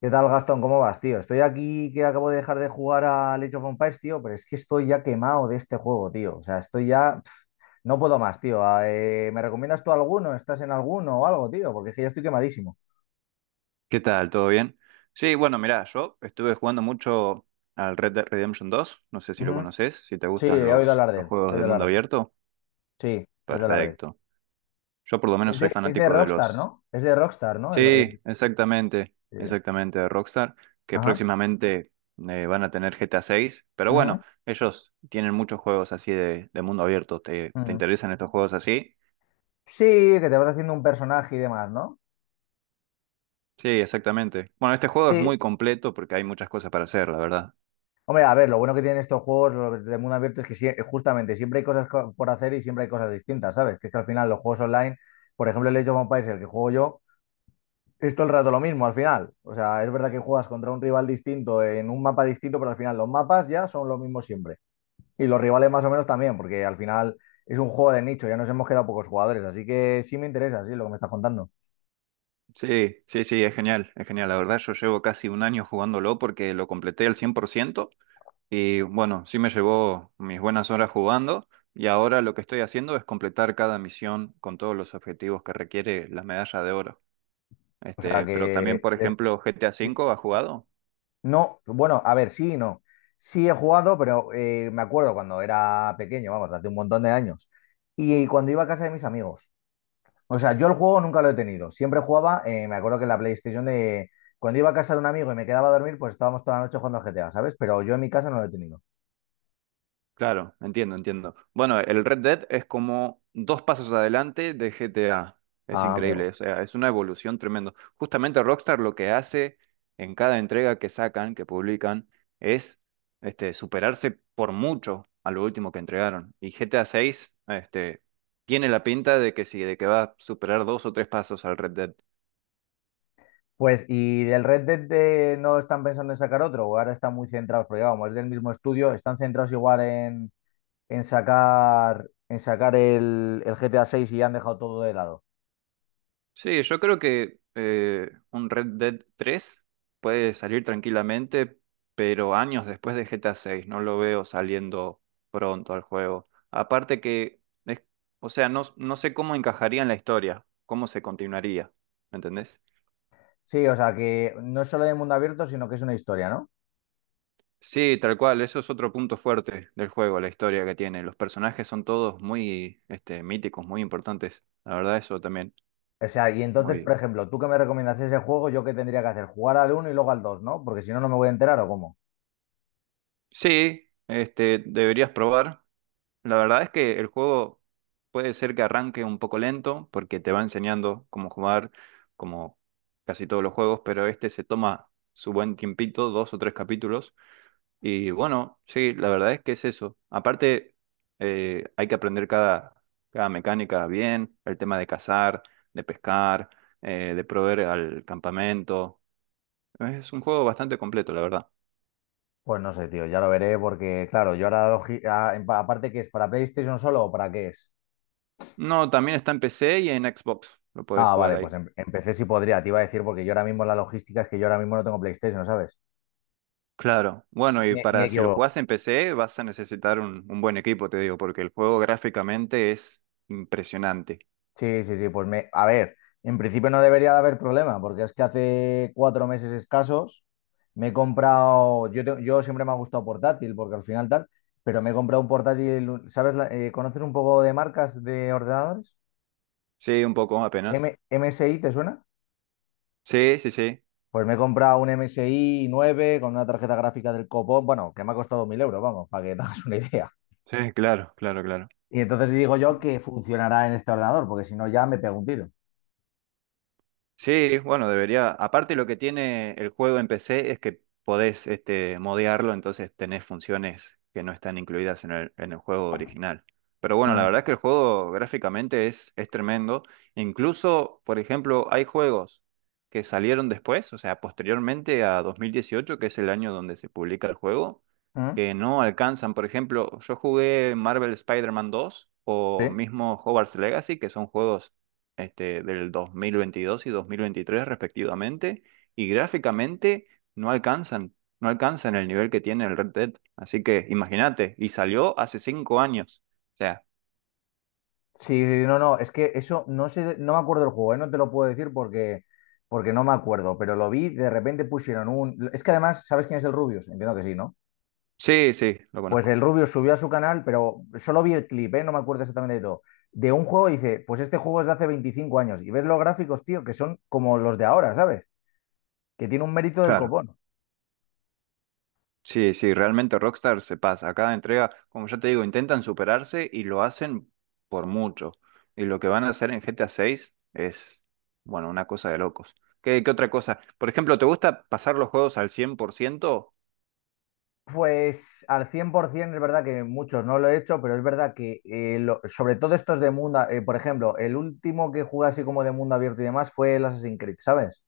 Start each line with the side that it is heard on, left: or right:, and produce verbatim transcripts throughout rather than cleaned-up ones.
left: ¿Qué tal, Gastón? ¿Cómo vas, tío? Estoy aquí que acabo de dejar de jugar a Age of Empires, tío, pero es que estoy ya quemado de este juego, tío. O sea, estoy ya, pf, no puedo más, tío. Ah, eh, ¿me recomiendas tú alguno? ¿Estás en alguno o algo, tío? Porque es que ya estoy quemadísimo.
right: ¿Qué tal? ¿Todo bien? Sí, bueno, mirá, yo estuve jugando mucho al Red Dead Redemption dos, no sé si lo
left: Ujú.
right: conoces, si te
left: Sí,
right: gustan
left: he oído
right: los,
left: hablar de
right: los
left: él. He
right: juegos
left: oído
right: de mundo
left: hablar de él.
right: abierto,
left: Sí, he oído hablar de él.
right: perfecto. Yo por lo menos
left: Es
right: soy
left: de, es de
right: fanático de
left: Rockstar,
right: los.
left: ¿no? Es de Rockstar, ¿no? El-
right: Sí,
left: el-
right: exactamente,
left: eh,
right: exactamente, de Rockstar, que
left: Ajá.
right: próximamente eh, van a tener G T A seis, pero
left: Ujú,
right: bueno, ellos tienen muchos juegos así de, de mundo abierto, ¿te, te
left: ujú.
right: interesan estos juegos así?
left: Sí, que te vas haciendo un personaje y demás, ¿no?
right: Sí, exactamente. Bueno, este juego es
left: Sí.
right: muy completo porque hay muchas cosas para hacer, la verdad.
left: Hombre, a ver, lo bueno que tienen estos juegos los de mundo abierto es que sie- justamente siempre hay cosas co- por hacer y siempre hay cosas distintas, ¿sabes? Que es que al final los juegos online, por ejemplo, el Age of Empires, el que juego yo, es todo el rato lo mismo al final. O sea, es verdad que juegas contra un rival distinto en un mapa distinto, pero al final los mapas ya son los mismos siempre. Y los rivales más o menos también, porque al final es un juego de nicho, ya nos hemos quedado pocos jugadores, así que sí me interesa, sí, lo que me estás contando.
right: Sí, sí, sí, es genial, es genial. La verdad, yo llevo casi un año jugándolo porque lo completé al cien por ciento y bueno, sí me llevó mis buenas horas jugando y ahora lo que estoy haciendo es completar cada misión con todos los objetivos que requiere la medalla de oro.
left: O sea
right: Este,
left: que,
right: pero también, por ejemplo, G T A V, ¿has jugado?
left: no, bueno, a ver, sí y no. Sí he jugado, pero eh, me acuerdo cuando era pequeño, vamos, hace un montón de años. Y cuando iba a casa de mis amigos. O sea, yo el juego nunca lo he tenido. Siempre jugaba, eh, me acuerdo que en la PlayStation de, cuando iba a casa de un amigo y me quedaba a dormir, pues estábamos toda la noche jugando al G T A, ¿sabes? Pero yo en mi casa no lo he tenido.
right: Claro, entiendo, entiendo. Bueno, el Red Dead es como dos pasos adelante de G T A. Es
left: Ah, amigo.
right: increíble, o sea, es una evolución tremenda. Justamente Rockstar lo que hace en cada entrega que sacan, que publican, es este, superarse por mucho a lo último que entregaron. Y G T A seis este, tiene la pinta de que sí, de que va a superar dos o tres pasos al Red Dead.
left: Pues, ¿y del Red Dead de- no están pensando en sacar otro? ¿O ahora están muy centrados? Porque vamos, es del mismo estudio, están centrados igual en, en sacar, en sacar el, el G T A seis y ya han dejado todo de lado.
right: Sí, yo creo que eh, un Red Dead tres puede salir tranquilamente, pero años después de G T A seis, no lo veo saliendo pronto al juego. Aparte que, es- o sea, no, no sé cómo encajaría en la historia, cómo se continuaría, ¿me entendés?
left: Sí, o sea, que no es solo de mundo abierto, sino que es una historia, ¿no?
right: Sí, tal cual, eso es otro punto fuerte del juego, la historia que tiene. Los personajes son todos muy este, míticos, muy importantes. La verdad, eso también,
left: O sea, y entonces,
right: muy
left: por
right: bien.
left: ejemplo, tú que me recomiendas ese juego, yo qué tendría que hacer, jugar al uno y luego al dos, ¿no? Porque si no, no me voy a enterar o cómo.
right: Sí, este, deberías probar. La verdad es que el juego puede ser que arranque un poco lento porque te va enseñando cómo jugar, como casi todos los juegos, pero este se toma su buen tiempito, dos o tres capítulos. Y bueno, sí, la verdad es que es eso. Aparte, eh, hay que aprender cada, cada mecánica bien, el tema de cazar, de pescar, eh, de proveer al campamento. Es un juego bastante completo, la verdad.
left: Pues no sé, tío, ya lo veré porque, claro, yo ahora, logi- a- en- aparte que es para PlayStation solo o para qué es.
right: No, también está en P C y en Xbox, lo puedes
left: Ah,
right: jugar
left: vale, pues
right: ahí.
left: em, empecé si podría, te iba a decir, porque yo ahora mismo la logística es que yo ahora mismo no tengo PlayStation, ¿sabes?
right: Claro, bueno, y
left: Ni, ni
right: para si lo
left: equivoco.
right: jugás en P C vas a necesitar un, un buen equipo, te digo, porque el juego gráficamente es impresionante.
left: Sí, sí, sí, pues me, a ver, en principio no debería de haber problema, porque es que hace cuatro meses escasos me he comprado, yo, te- yo siempre me ha gustado portátil, porque al final tal, pero me he comprado un portátil, ¿sabes? La- eh, ¿conoces un poco de marcas de ordenadores?
right: Sí, un poco apenas.
left: M- MSI, ¿te suena?
right: Sí, sí, sí.
left: Pues me he comprado un M S I nueve con una tarjeta gráfica del copón, bueno, que me ha costado mil euros, vamos, para que te hagas una idea.
right: Sí, claro, claro, claro.
left: Y entonces digo yo que funcionará en este ordenador, porque si no ya me pego un tiro.
right: Sí, bueno, debería. Aparte, lo que tiene el juego en P C es que podés este, modearlo, entonces tenés funciones que no están incluidas en el, en el juego original. Pero bueno, la
left: Mm,
right: verdad es que el juego gráficamente es, es tremendo. Incluso, por ejemplo, hay juegos que salieron después, o sea, posteriormente a dos mil dieciocho, que es el año donde se publica el juego,
left: mm,
right: que no alcanzan. Por ejemplo, yo jugué Marvel Spider-Man dos o
left: sí.
right: mismo Hogwarts Legacy, que son juegos este, del dos mil veintidós y dos mil veintitrés respectivamente, y gráficamente no alcanzan, no alcanzan el nivel que tiene el Red Dead. Así que imagínate, y salió hace cinco años. O sea,
left: Sí, sí, sí, no, no, es que eso no sé, no me acuerdo del juego, ¿eh? No te lo puedo decir porque, porque no me acuerdo, pero lo vi, de repente pusieron un, es que además, ¿sabes quién es el Rubius? Entiendo que sí, ¿no?
right: sí, sí, lo
left: Pues
right: conozco.
left: el Rubius subió a su canal, pero solo vi el clip, ¿eh? No me acuerdo exactamente de todo. De un juego y dice, pues este juego es de hace veinticinco años y ves los gráficos, tío, que son como los de ahora, ¿sabes? Que tiene un mérito del
right: Claro.
left: copón.
right: Sí, sí, realmente Rockstar se pasa. Cada entrega, como ya te digo, intentan superarse y lo hacen por mucho. Y lo que van a hacer en G T A seis es, bueno, una cosa de locos. ¿Qué, qué otra cosa? Por ejemplo, ¿te gusta pasar los juegos al cien por ciento?
left: Pues al cien por ciento es verdad que muchos no lo he hecho, pero es verdad que eh, lo- sobre todo estos de mundo, eh, por ejemplo, el último que jugué así como de mundo abierto y demás fue el Assassin's Creed, ¿sabes?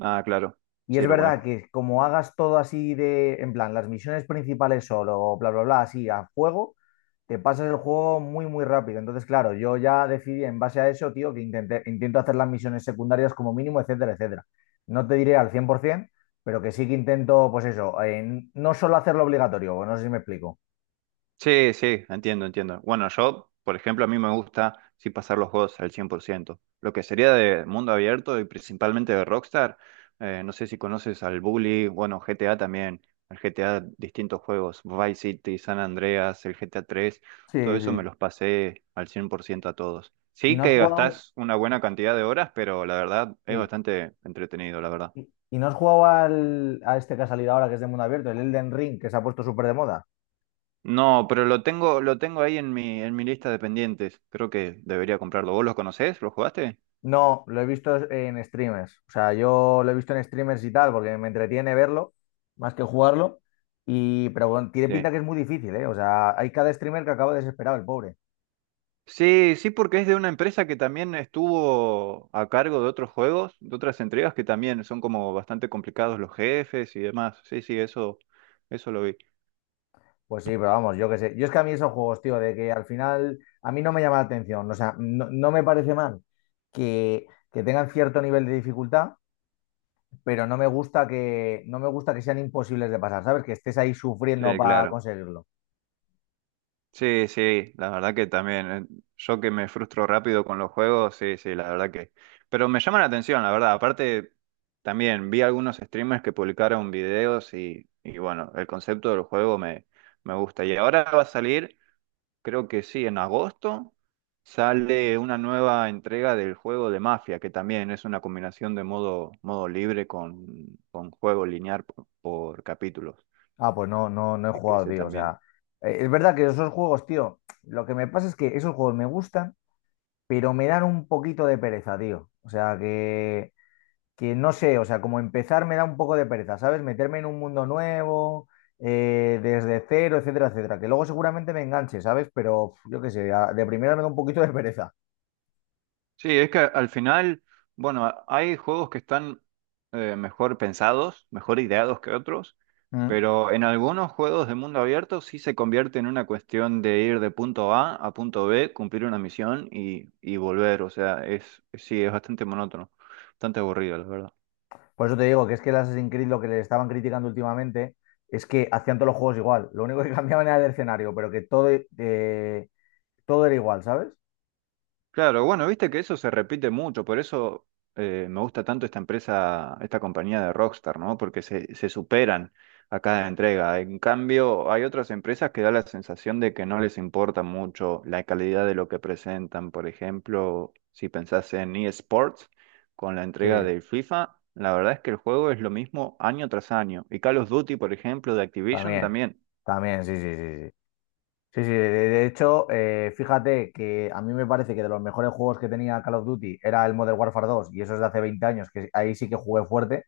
right: Ah, claro.
left: Y es
right: Sí, lo
left: verdad
right: conozco.
left: que como hagas todo así de, en plan, las misiones principales solo, bla, bla, bla, así a fuego, te pasas el juego muy, muy rápido. Entonces, claro, yo ya decidí en base a eso, tío, que intenté, intento hacer las misiones secundarias como mínimo, etcétera, etcétera. No te diré al cien por ciento, pero que sí que intento, pues eso, eh, no solo hacerlo obligatorio, no sé si me explico.
right: Sí, sí, entiendo, entiendo. Bueno, yo, por ejemplo, a mí me gusta sí pasar los juegos al cien por ciento. Lo que sería de mundo abierto y principalmente de Rockstar, eh, no sé si conoces al Bully, bueno, G T A también, el G T A, distintos juegos, Vice City, San Andreas, el G T A tres,
left: Sí,
right: todo eso me
left: sí.
right: los pasé al cien por ciento a todos.
left: ¿Y
right: Sí
left: no has
right: que
left: jugado?
right: gastás una buena cantidad de horas, pero la verdad es
left: Sí.
right: bastante entretenido, la verdad.
left: ¿Y, y no has jugado al, a este que ha salido ahora, que es de mundo abierto, el Elden Ring, que se ha puesto súper de moda?
right: No, pero lo tengo, lo tengo ahí en mi, en mi lista de pendientes. Creo que debería comprarlo. ¿Vos los conocés? ¿Los jugaste?
left: No, lo he visto en streamers. O sea, yo lo he visto en streamers y tal, porque me entretiene verlo más que jugarlo. Y, pero bueno, tiene pinta
right: Sí.
left: que es muy difícil, ¿eh? O sea, hay cada streamer que acaba desesperado, el pobre.
right: Sí, sí, porque es de una empresa que también estuvo a cargo de otros juegos, de otras entregas que también son como bastante complicados los jefes y demás. Sí, sí, eso, eso lo vi.
left: Pues sí, pero vamos, yo qué sé. Yo es que a mí esos juegos, tío, de que al final a mí no me llama la atención. O sea, no, no me parece mal que, que tengan cierto nivel de dificultad, pero no me gusta que, no me gusta que sean imposibles de pasar, ¿sabes? Que estés ahí sufriendo
right: Sí,
left: para
right: claro.
left: conseguirlo.
right: Sí, sí, la verdad que también. eh, Yo que me frustro rápido con los juegos, sí, sí, la verdad que. Pero me llama la atención, la verdad. Aparte, también vi algunos streamers que publicaron videos y, y bueno, el concepto del juego me, me gusta. Y ahora va a salir, creo que sí, en agosto, sale una nueva entrega del juego de Mafia, que también es una combinación de modo, modo libre con, con juego lineal por, por capítulos.
left: Ah, pues no, no, no he
right: Así que
left: jugado,
right: ese
left: tío. O sea,
right: también.
left: eh, es verdad que esos juegos, tío, lo que me pasa es que esos juegos me gustan, pero me dan un poquito de pereza, tío. O sea, que, que no sé, o sea, como empezar me da un poco de pereza, ¿sabes? Meterme en un mundo nuevo, eh, desde cero, etcétera, etcétera. Que luego seguramente me enganche, ¿sabes? Pero pf, yo qué sé, a- de primera me da un poquito de pereza.
right: Sí, es que al final, bueno, a- hay juegos que están eh, mejor pensados, mejor ideados que otros,
left: Mm.
right: pero en algunos juegos de mundo abierto sí se convierte en una cuestión de ir de punto A a punto B, cumplir una misión y, y volver. O sea, es, sí, es bastante monótono, bastante aburrido, la verdad.
left: Por eso te digo que es que el Assassin's Creed lo que le estaban criticando últimamente es que hacían todos los juegos igual. Lo único que cambiaban era el escenario, pero que todo, eh, todo era igual, ¿sabes?
right: Claro, bueno, viste que eso se repite mucho, por eso eh, me gusta tanto esta empresa, esta compañía de Rockstar, ¿no? Porque se, se superan a cada entrega. En cambio, hay otras empresas que da la sensación de que no les importa mucho la calidad de lo que presentan. Por ejemplo, si pensás en eSports, con la
left: Sí,
right: entrega del FIFA, la verdad es que el juego es lo mismo año tras año. Y Call of Duty, por ejemplo, de Activision
left: también,
right: también.
left: también, sí, sí, sí, sí. Sí, sí, de, de hecho, eh, fíjate que a mí me parece que de los mejores juegos que tenía Call of Duty era el Modern Warfare dos y eso es de hace veinte años, que ahí sí que jugué fuerte,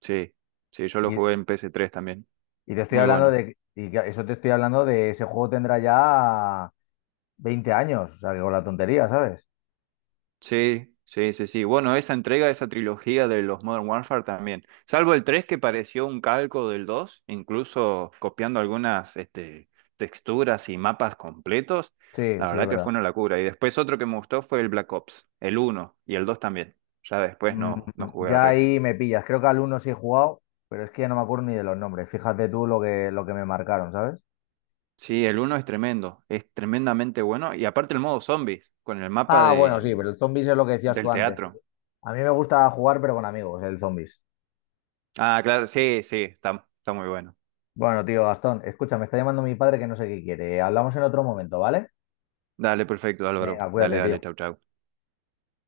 right: Sí, sí, yo lo jugué
left: y,
right: en P S tres también.
left: y te estoy
right: Muy
left: hablando
right: bueno.
left: de, y que eso te estoy hablando de ese juego tendrá ya veinte años, o sea, que con la tontería, ¿sabes?
right: Sí, sí, sí, sí. Bueno, esa entrega, esa trilogía de los Modern Warfare también. Salvo el tres que pareció un calco del dos, incluso copiando algunas este, texturas y mapas completos.
left: Sí,
right: La
left: sí, es
right: verdad que
left: verdad.
right: fue una locura. Y después otro que me gustó fue el Black Ops, el uno y el dos también. Ya después
left: Mm,
right: no, no jugué al
left: ya
right: resto.
left: ahí me pillas, creo que al uno sí he jugado, pero es que ya no me acuerdo ni de los nombres, fíjate tú lo que, lo que me marcaron, ¿sabes?
right: Sí, el uno es tremendo, es tremendamente bueno. Y aparte el modo zombies, con el mapa
left: Ah, bueno,
right: de,
left: sí, pero el zombies es lo que decías
right: del
left: tú antes, tío.
right: teatro.
left: A mí me gusta jugar, pero con amigos, el zombies.
right: Ah, claro, sí, sí, está, está muy bueno.
left: Bueno, tío, Gastón, escucha, me está llamando mi padre que no sé qué quiere. Hablamos en otro momento, ¿vale?
right: Dale, perfecto, Álvaro.
left: Venga,
right: Dale,
left: cuídate,
right: dale,
left: tío.
right: chau, chau.